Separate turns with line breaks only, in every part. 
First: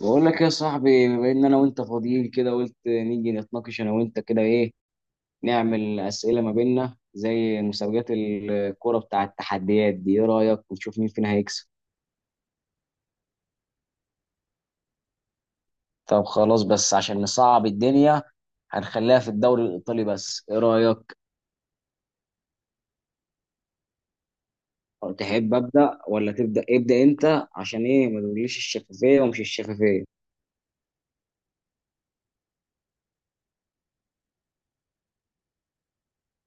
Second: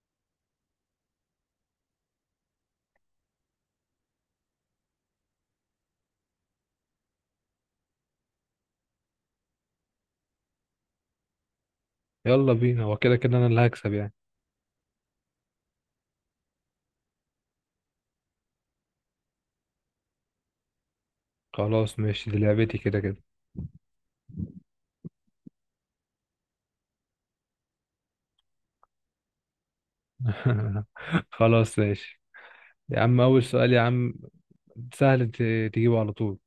بقول لك يا صاحبي، بما ان انا وانت فاضيين كده قلت نيجي نتناقش انا وانت كده. ايه نعمل اسئله ما بيننا زي مسابقات الكوره بتاع التحديات دي؟ ايه رايك ونشوف مين فينا هيكسب؟
يلا بينا، هو كده كده انا اللي هكسب يعني.
طب خلاص، بس عشان نصعب الدنيا هنخليها في الدوري الايطالي بس. ايه رايك؟
خلاص ماشي، دي لعبتي كده كده.
تحب ابدا ولا تبدا؟ ابدا انت. عشان ايه ما تقوليش الشفافيه ومش الشفافيه.
خلاص ماشي. يا عم، اول سؤال يا عم، سهل، تجيبه على طول.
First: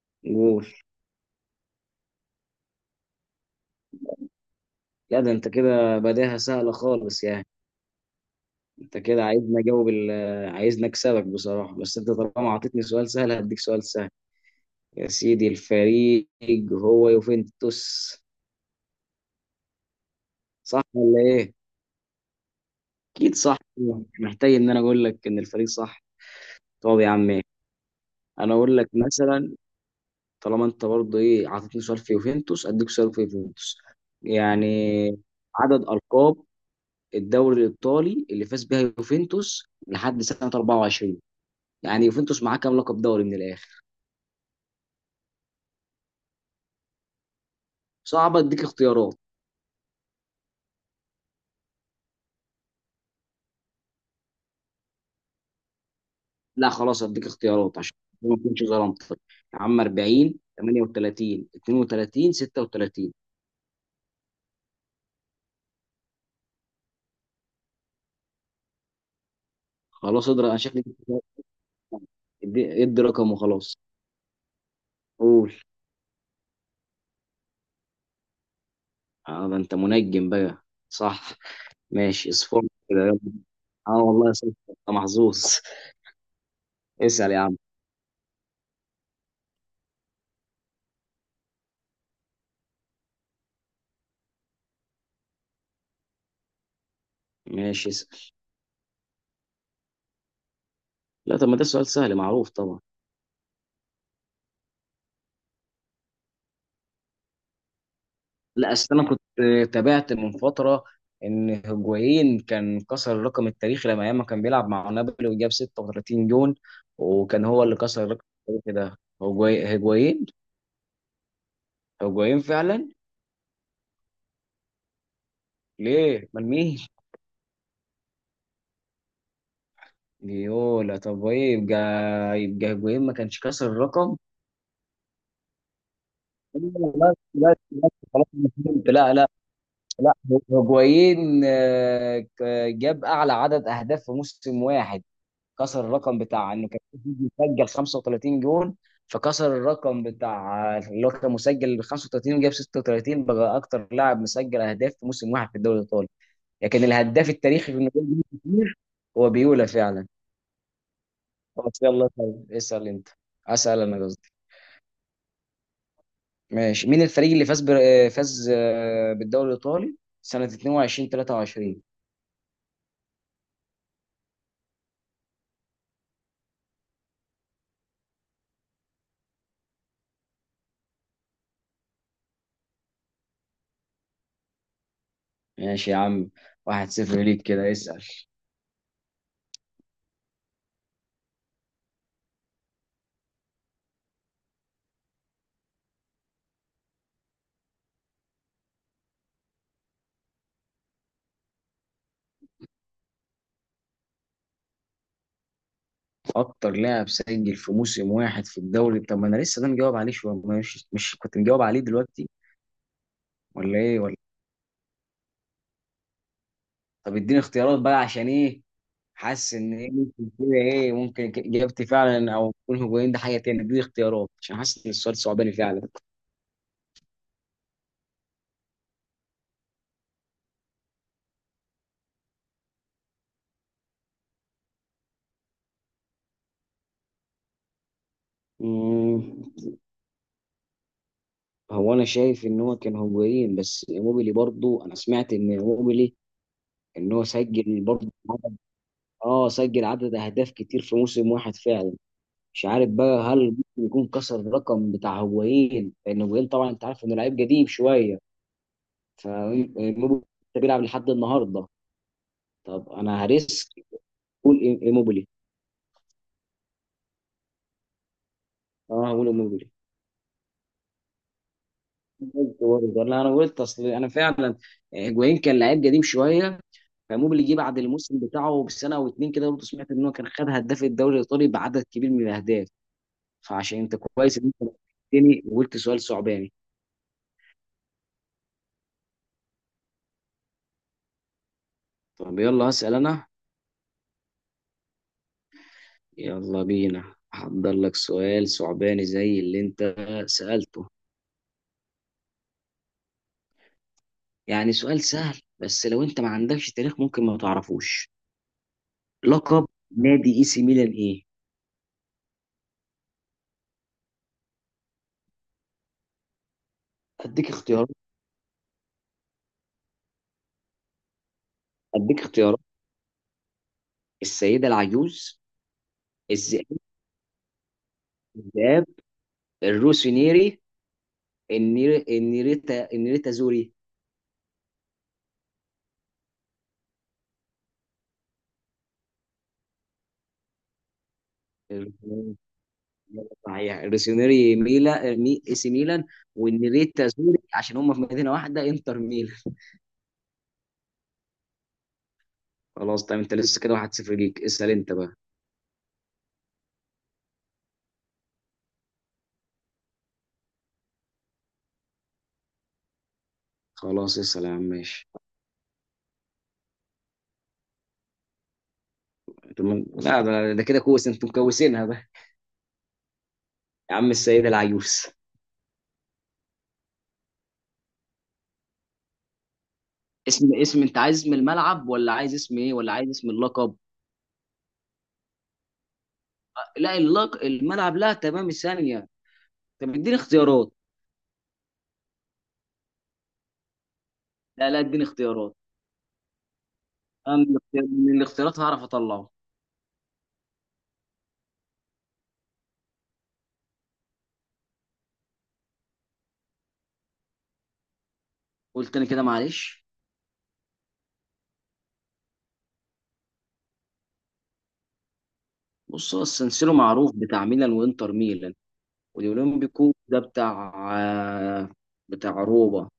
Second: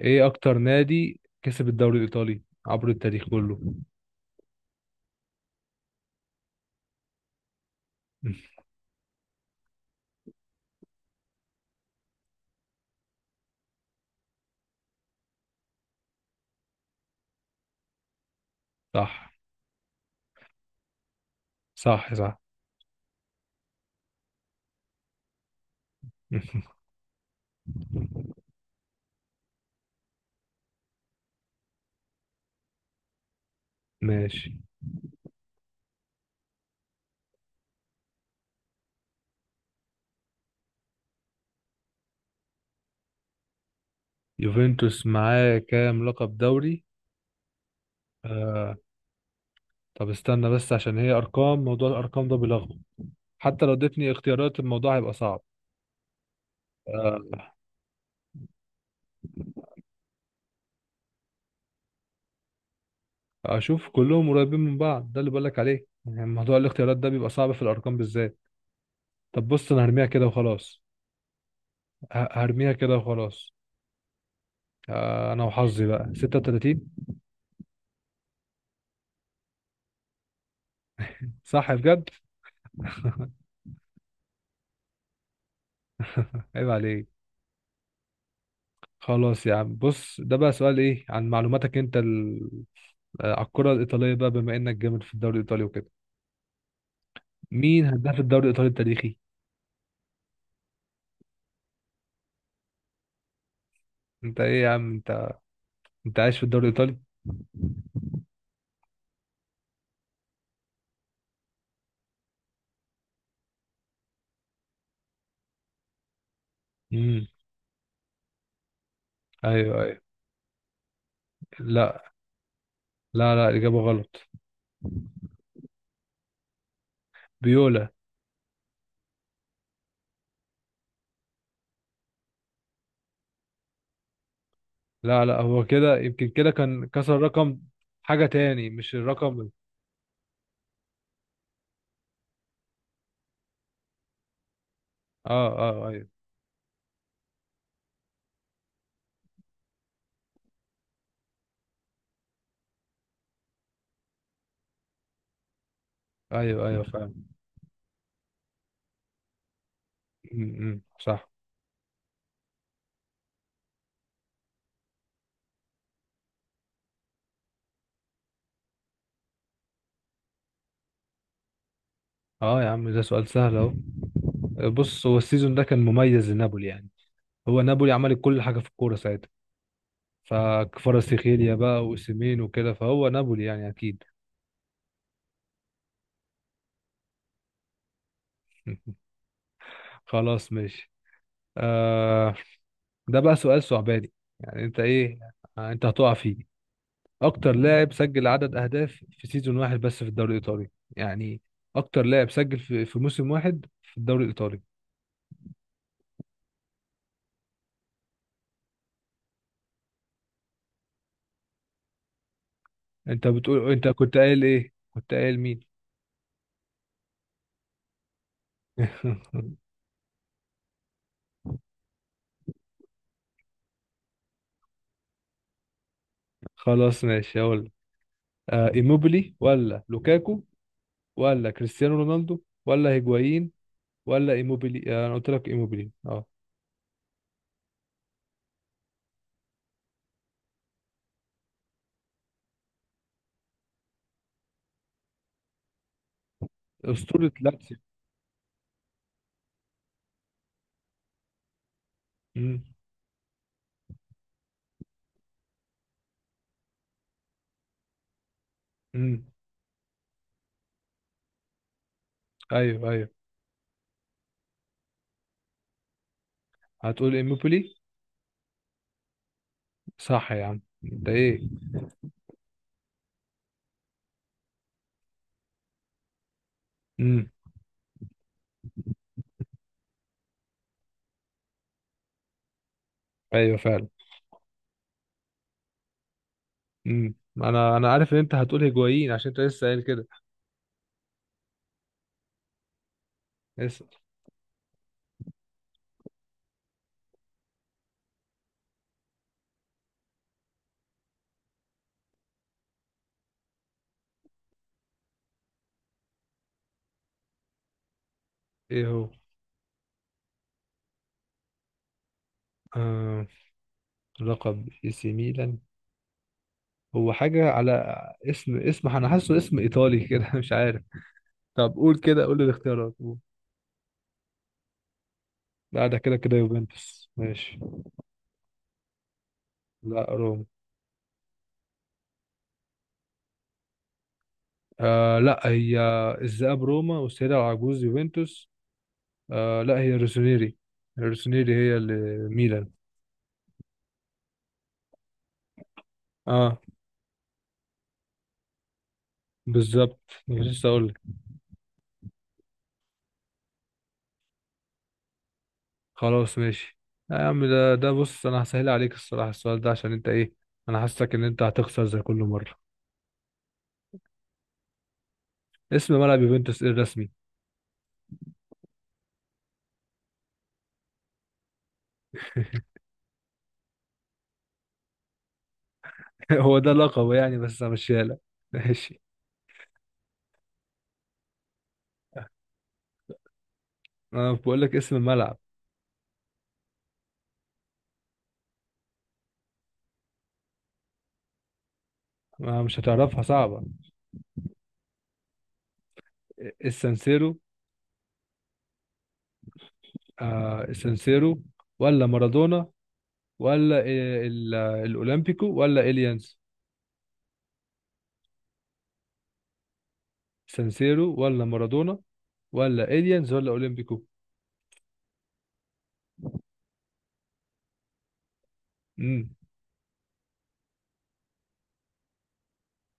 ايه اكتر
قول.
نادي كسب الدوري الايطالي عبر التاريخ كله؟
لا ده انت كده بداها سهله خالص يعني. انت كده عايزني اجاوب عايزني اكسبك بصراحه. بس انت طالما اعطيتني سؤال سهل هديك سؤال سهل. يا سيدي الفريق هو يوفنتوس.
صح،
صح ولا ايه؟
صح. صح.
اكيد صح، مش محتاج ان انا اقول لك ان الفريق صح. طب يا عم، ايه انا اقول لك مثلا. طالما انت برضه ايه اعطيتني سؤال في يوفنتوس اديك سؤال في يوفنتوس.
ماشي.
يعني عدد القاب الدوري الايطالي اللي فاز بها يوفنتوس لحد سنه 24، يعني يوفنتوس معاه كام لقب دوري من الاخر؟
يوفنتوس معاه كام لقب دوري؟
صعب. اديك
آه
اختيارات.
طب استنى بس، عشان هي ارقام، موضوع الارقام ده بيلخبط. حتى لو اديتني اختيارات، الموضوع هيبقى صعب.
لا خلاص
آه،
اديك اختيارات عشان ما اكونش ظلمتك. يا عم 40 38 32 36.
اشوف كلهم قريبين من بعض، ده اللي بقولك عليه، يعني موضوع الاختيارات ده بيبقى صعب في الارقام بالذات. طب بص، انا هرميها كده
خلاص اضرب انا
وخلاص.
شكلي.
هرميها
ادي
كده
ادي رقم
وخلاص.
وخلاص.
انا
قول.
وحظي بقى 36.
اه ده انت منجم بقى. صح.
صح بجد.
ماشي اصفر كده يلا. اه والله صح، انت محظوظ.
عيب عليك.
اسال يا عم.
خلاص يا عم، بص، ده بقى سؤال ايه عن معلوماتك انت على الكرة الإيطالية، بقى بما انك جامد في الدوري الإيطالي وكده، مين
ماشي، اسال.
هداف الدوري الإيطالي التاريخي؟
لا طب ما ده سؤال سهل معروف طبعا.
انت ايه يا عم انت عايش في الدوري الإيطالي.
لا اصل انا كنت تابعت من فتره ان هجوين كان كسر الرقم التاريخي لما ايام ما كان بيلعب مع نابولي وجاب 36 جون.
امم.
وكان هو اللي كسر الرقم التاريخي ده
ايوه، ايوه.
هجوين.
لا،
هجوين فعلا.
لا، لا، إجابة غلط.
ليه؟ امال مين؟
بيولا.
يولا؟ طب ايه يبقى؟ يبقى هجوين ما كانش كسر الرقم.
لا، لا، هو كده، يمكن كده
لا
كان
لا
كسر
لا
رقم. حاجة
خلاص أنا
تاني،
فهمت.
مش
لا لا.
الرقم
لا هجوين، جاب اعلى عدد اهداف في موسم واحد.
اه.
كسر
اه، ايوه،
الرقم بتاع انه كان في فيديو مسجل 35 جون. فكسر الرقم بتاع اللي هو كان مسجل 35 وجاب 36 بقى اكتر لاعب مسجل اهداف في موسم واحد في الدوري الايطالي.
ايوه. ايوه
لكن الهداف
فاهم.
التاريخي في انه جاب جون كتير هو بيولا فعلا.
م- م، صح.
بس يلا طيب، اسال انت. اسال، انا قصدي. ماشي، مين الفريق اللي فاز بر... آه، فاز بالدوري الايطالي سنة 22 23؟
اه يا عم، ده سؤال سهل اهو. بص، هو السيزون ده كان مميز لنابولي يعني. هو نابولي عملت كل حاجة في الكورة ساعتها. فكفاراتسخيليا بقى، وأوسيمين وكده، فهو نابولي يعني، أكيد.
ماشي يا عم، واحد صفر ليك كده. اسال.
خلاص ماشي. آه ده بقى سؤال صعباني، يعني أنت إيه؟ أنت هتقع فيه. اكتر لاعب سجل عدد اهداف في سيزون واحد بس في الدوري الايطالي. يعني اكتر لاعب سجل في موسم واحد في الدوري الايطالي.
اكتر لاعب سجل في موسم واحد في الدوري. طب ما انا لسه ده مجاوب عليه شويه، مش كنت مجاوب عليه دلوقتي؟
انت بتقول،
ولا
انت
ايه
كنت
ولا؟
قايل ايه؟ كنت قايل مين؟
طب اديني اختيارات بقى عشان ايه. حاسس ان ايه ممكن كده، ايه ممكن اجابتي فعلا، او يكون هجومين ده حاجه تاني. اديني اختيارات عشان حاسس ان السؤال صعباني فعلا.
خلاص ماشي، هقول لك. ايموبيلي، ولا لوكاكو، ولا كريستيانو رونالدو، ولا هيجوايين، ولا ايموبيلي. انا قلت لك ايموبيلي، اه.
مم، هو انا شايف ان هو كان هجومين. بس موبيلي برضو انا سمعت ان موبيلي، ان هو
اسطورة لاتسيو.
سجل برضو اه سجل عدد اهداف كتير في موسم واحد فعلا.
امم،
مش عارف بقى، هل ممكن يكون كسر الرقم بتاع هوايين؟ لان هوايين طبعا انت عارف انه لعيب قديم شويه.
امم.
فايموبيلي بيلعب لحد النهارده. طب
ايوه، ايوه.
انا هريسك. قول ايموبيلي.
هتقول ايموبيلي.
اه هقول ايموبيلي.
صح يا عم، انت ايه؟
قلت برضه ولا انا قلت؟ اصل انا فعلا هيجوين كان لعيب قديم شويه.
امم.
فايموبيلي جه بعد الموسم بتاعه بسنه او اتنين كده، برضه سمعت ان هو كان خد هداف الدوري الايطالي بعدد كبير من الاهداف.
ايوه
فعشان
فعلا.
انت كويس ان انت نبهتني وقلت سؤال صعباني.
امم، انا عارف ان انت هتقول هيجوايين عشان انت لسه قايل كده.
طب يلا هسال انا.
اسال.
يلا بينا هحضر لك سؤال صعباني زي اللي انت سألته. يعني سؤال سهل، بس لو انت ما عندكش تاريخ ممكن ما تعرفوش.
ايه هو؟
لقب نادي اي سي ميلان ايه؟
آه... لقب اي سي ميلان. هو
اديك
حاجه على
اختيارات.
اسم، انا حاسه اسم ايطالي كده. مش عارف. طب قول
اديك
كده، قول لي
اختيارات
الاختيارات، قول.
السيدة العجوز،
لا، ده كده كده
الذئاب
يوفنتوس ماشي.
الذئاب،
لا، روما.
الروسينيري، النيريتا. النيريتا زوري؟
لا، هي الذئاب روما، والسيدة العجوز يوفنتوس. لا، هي روسونيري. روسونيري هي اللي
الروسينيري.
ميلان.
صحيح الروسينيري، ميلا اي سي ميلان،
اه،
والنيريتا زوري عشان هم في مدينة واحدة انتر ميلان.
بالظبط، كنت لسه اقول لك.
خلاص طيب، انت لسه كده 1-0 ليك، اسأل انت بقى.
خلاص ماشي. لا يا عم، ده بص، انا هسهل عليك الصراحه السؤال ده، عشان انت ايه، انا حاسسك ان انت هتخسر زي كل مره.
خلاص، اسأل يا عم. ماشي.
اسم ملعب يوفنتوس ايه الرسمي؟
طب لا ده، ده كده كويس انتوا مكوسينها بقى. يا عم السيدة العيوس.
هو ده لقبه يعني، بس همشيها لك. ماشي.
اسم، انت عايز اسم الملعب ولا عايز اسم ايه ولا عايز اسم اللقب؟
انا بقول لك اسم الملعب.
لا الملعب، لا تمام ثانية. طب اديني اختيارات.
ما مش هتعرفها، صعبه.
لا لا اديني اختيارات.
السانسيرو.
انا من من الاختيارات هعرف اطلعه.
السانسيرو، ولا مارادونا، ولا إيه الاولمبيكو، ولا اليانز.
قلت انا كده معلش.
سانسيرو، ولا مارادونا، ولا اليانز، ولا اولمبيكو.
بص هو السنسيرو معروف بتاع ميلان وانتر ميلان.
امم.
والاولمبيكو ده بتاع، آه، بتاع روما.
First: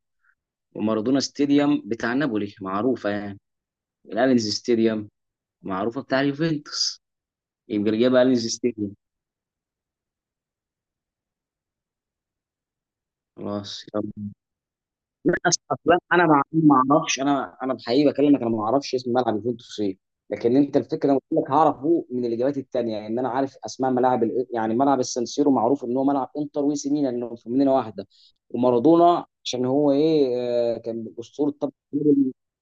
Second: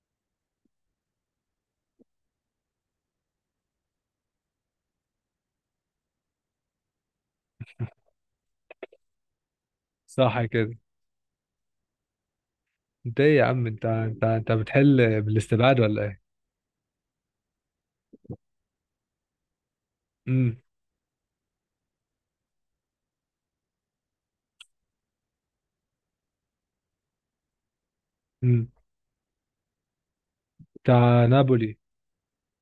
ومارادونا ستاديوم بتاع نابولي معروفة يعني. الالينز ستاديوم معروفة بتاع اليوفنتوس. يبقى اللي جاب أليس ستيجن.
صح كده. انت ايه يا عم انت
خلاص
انت
يلا.
انت بتحل
لا
بالاستبعاد
اصلا
ولا ايه؟
انا ما اعرفش. انا انا بحقيقي بكلمك، انا ما اعرفش اسم ملعب يوفنتوس ايه. لكن
امم،
انت الفكره انا قلت لك هعرفه من الاجابات التانيه. ان انا عارف اسماء ملاعب يعني ملعب السانسيرو معروف ان هو ملعب انتر وإي سي ميلان انه في مدينه واحده.
امم.
ومارادونا عشان هو ايه، كان
بتاع
اسطوره طب،
نابولي.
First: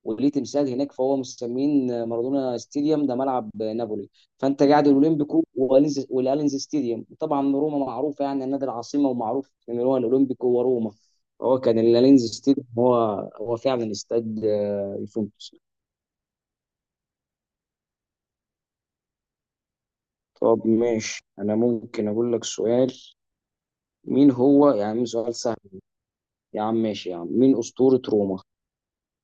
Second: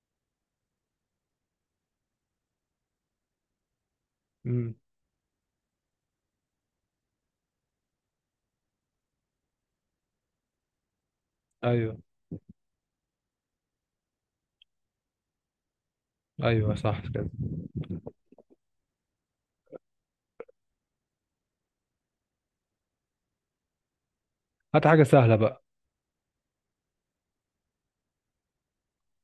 وليه تمثال هناك فهو مسمين مارادونا ستاديوم ده ملعب نابولي. فانت
امم.
قاعد الاولمبيكو والالينز ستاديوم طبعا. روما معروفه يعني النادي العاصمه، ومعروف ان هو الاولمبيكو وروما. هو كان
ايوه،
اللينز ستيديوم هو، هو فعلا استاد يوفنتوس.
ايوه، صح كده.
طب ماشي، انا ممكن اقول لك سؤال. مين هو يا
هات حاجه
عم؟
سهله
سؤال سهل.
بقى.
يا عم ماشي، يا عم مين اسطورة روما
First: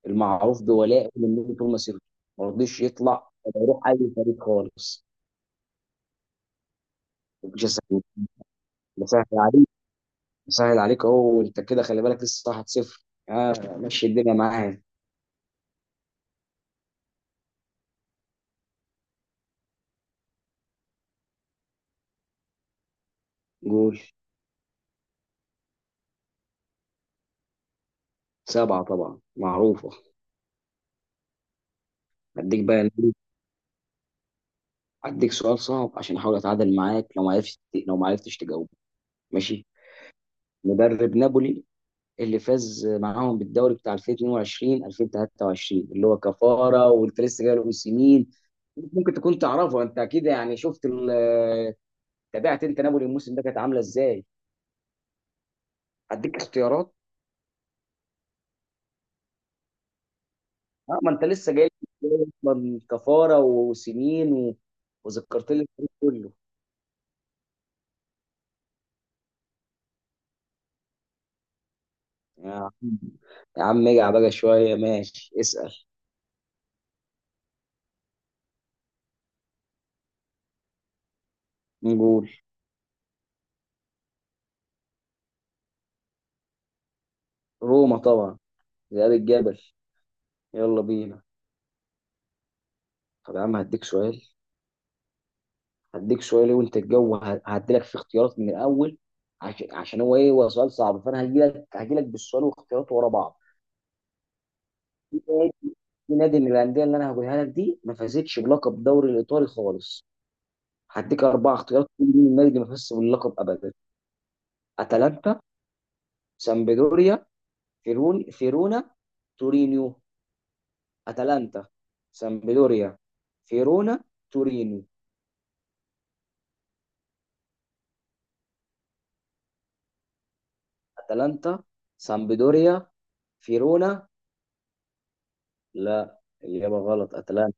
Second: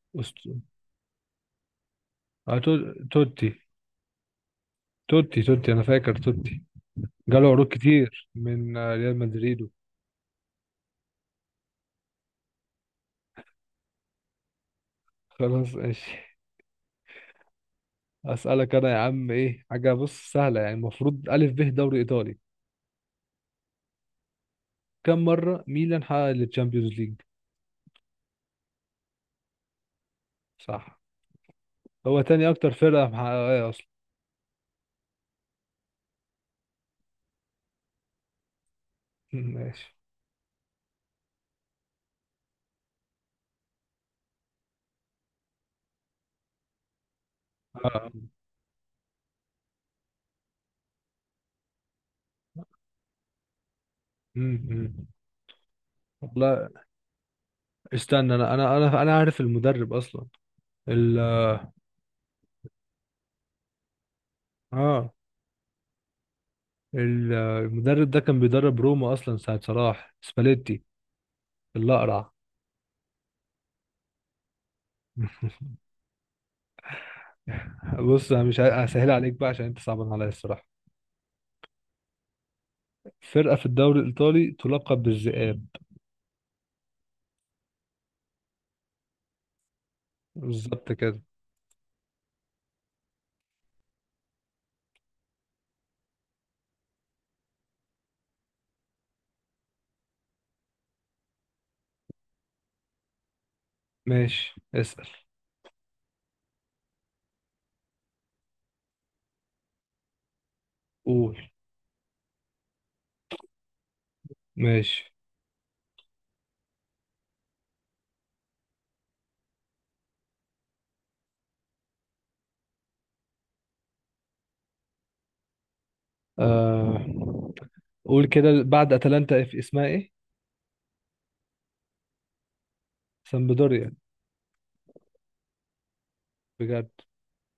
المعروف
أست...
بولائه للنبي طول مسيرته، ما رضيش يطلع
توتي.
ولا يروح اي فريق خالص؟
توتي، توتي، انا فاكر توتي. جاله
مش
عروض
سهل.
كتير من ريال
بسهل عليك
مدريد.
بسهل عليك اهو، وانت كده خلي بالك لسه 1-0. آه ماشي الدنيا معايا.
خلاص ماشي. اسالك انا يا عم، ايه حاجه، بص، سهله يعني، المفروض الف ب دوري ايطالي.
جول.
كم مره ميلان حقق التشامبيونز ليج؟
سبعة طبعا معروفة.
صح. هو تاني
هديك
اكتر
بقى،
فرقه محققه اصلا.
هديك سؤال صعب عشان احاول اتعادل معاك. لو ما عرفتش، لو ما عرفتش تجاوب. ماشي.
ماشي.
مدرب نابولي اللي فاز معاهم بالدوري بتاع 2022 2023 اللي هو كفارة، وانت لسه جاي له من
آه.
سنين. ممكن تكون تعرفه انت اكيد يعني. شفت تابعت انت نابولي الموسم ده كانت عامله ازاي؟
امم، امم،
هديك
والله
اختيارات.
استنى، انا عارف المدرب اصلا.
اه ما
ال
انت لسه جاي، جاي اصلا كفارة وسنين و...
اه.
وذكرت لي الفريق كله.
المدرب ده كان بيدرب روما اصلا ساعة صلاح، سباليتي الاقرع.
يا عم، يا عم اجع بقى شويه. ماشي اسأل.
بص، انا مش هسهل عليك بقى، عشان انت صعبان عليا الصراحة.
نقول.
فرقة في الدوري الايطالي تلقب بالذئاب.
روما طبعا، ذئاب الجبل. يلا
بالظبط كده.
بينا. طب يا عم هديك سؤال، إيه وانت الجو، هديلك في اختيارات من الاول عشان هو ايه، هو سؤال صعب. فانا هجيلك بالسؤال واختياراته ورا بعض.
ماشي اسأل.
في نادي في نادي من الانديه اللي انا هقولها لك دي ما فازتش بلقب الدوري الايطالي خالص. هديك
قول.
اربع اختيارات، كل مين النادي اللي ما فازش باللقب ابدا.
ماشي.
اتلانتا، سامبدوريا، فيرون فيرونا، تورينيو. اتلانتا، سامبدوريا، فيرونا، تورينيو.
آه. قول كده، بعد اتلانتا في اسمها ايه؟
اتلانتا، سامبدوريا،
سامبدوريا.
فيرونا. لا الاجابه
بجد.
غلط، اتلانتا.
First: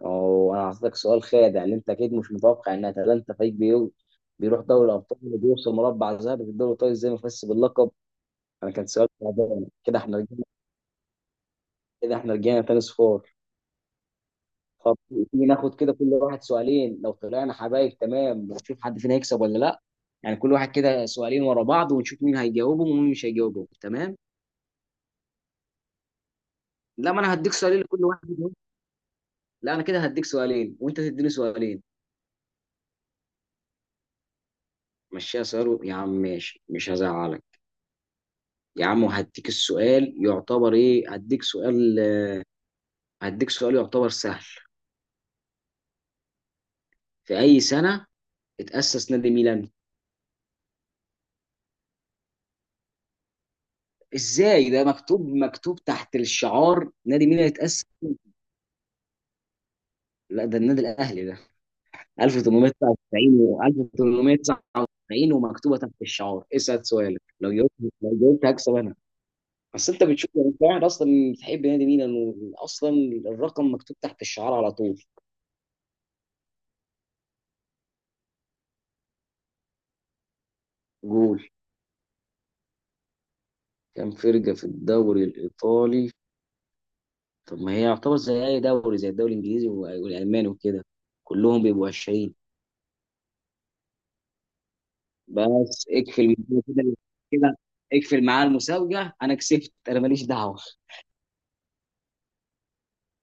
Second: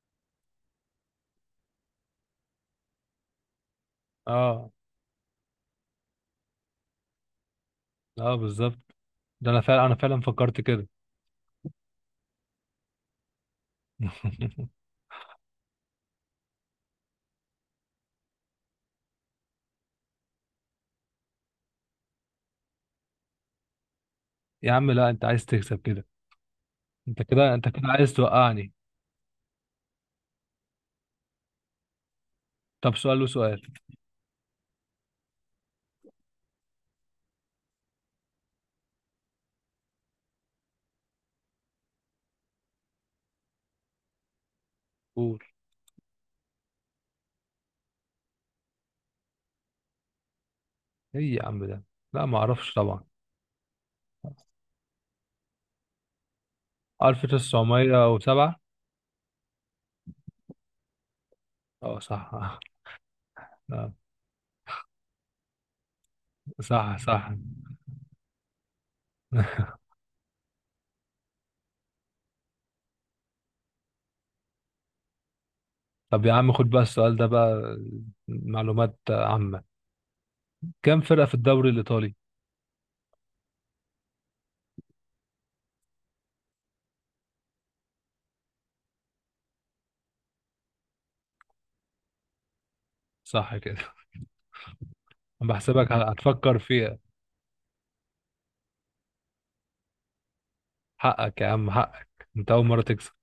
وانا هعطيك سؤال خادع اللي انت اكيد مش متوقع ان اتلانتا فريق بيروح
اه،
دوري الابطال وبيوصل مربع ذهبي في الدوري الايطالي، ازاي مفس باللقب.
اه،
انا كان
بالظبط.
سؤال
ده انا
تعبان
فعلا،
كده احنا رجعنا.
فكرت كده.
كده احنا رجعنا تاني صفار. طب تيجي ناخد كده كل واحد سؤالين، لو طلعنا حبايب تمام، ونشوف حد فينا هيكسب ولا لا. يعني كل واحد كده سؤالين ورا بعض، ونشوف مين هيجاوبهم ومين مش هيجاوبهم تمام.
يا عم لا، انت عايز تكسب كده.
لا ما
انت
انا
كده
هديك
انت
سؤالين
كده
لكل
عايز
واحد منهم.
توقعني.
لا انا كده هديك سؤالين وانت تديني سؤالين.
طب سؤال وسؤال.
مشيها سؤال يا عم ماشي مش هزعلك. يا عم وهديك السؤال يعتبر ايه، هديك سؤال يعتبر سهل.
قول.
في اي سنة اتأسس نادي ميلان؟
ايه يا عم ده؟ لا، ما اعرفش طبعا.
ازاي ده مكتوب، مكتوب تحت الشعار نادي ميلان اتأسس.
1907.
لا ده النادي الاهلي ده
اه صح.
1899. و
آه،
1899 ومكتوبة تحت الشعار. اسأل
صح
سؤالك،
صح.
لو جاوبت، لو جاوبت هكسب انا. بس انت بتشوف يعني، انت قاعد اصلا بتحب نادي ميلان واصلا الرقم مكتوب تحت الشعار على طول.
طب يا عم، خد بقى السؤال ده بقى، معلومات عامة. كم فرقة في
جول.
الدوري الإيطالي؟
كان فرقة في الدوري الإيطالي. طب ما هي يعتبر زي اي دوري، زي الدوري الانجليزي والالماني وكده، كلهم بيبقوا 20.
صح كده. انا
بس
بحسبك
اقفل
هتفكر
كده.
فيها.
كده اقفل معاه المسابقه، انا كسبت، انا ماليش دعوه.
حقك يا عم، حقك، انت أول مرة تكسب.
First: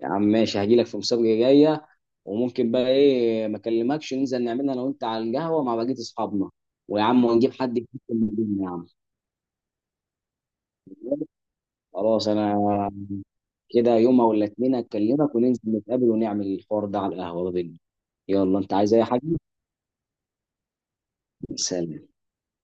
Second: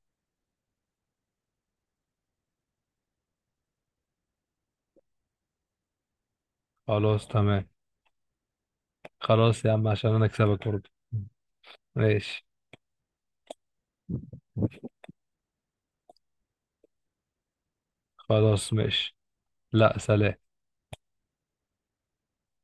يا عم ماشي، هجي لك في مسابقه جايه. وممكن بقى ايه ما اكلمكش ننزل نعملها انا وانت على القهوه مع بقيه اصحابنا. ويا عم
خلاص
ونجيب
تمام.
حد يكتب الدنيا يا عم.
خلاص يا عم، عشان انا اكسبك برضه.
خلاص
ماشي.
انا كده يوم او الاثنين اكلمك وننزل نتقابل ونعمل الحوار ده على القهوه ده بينا. يلا
خلاص
انت عايز اي
ماشي.
حاجه؟
لا، سلام.
سلام.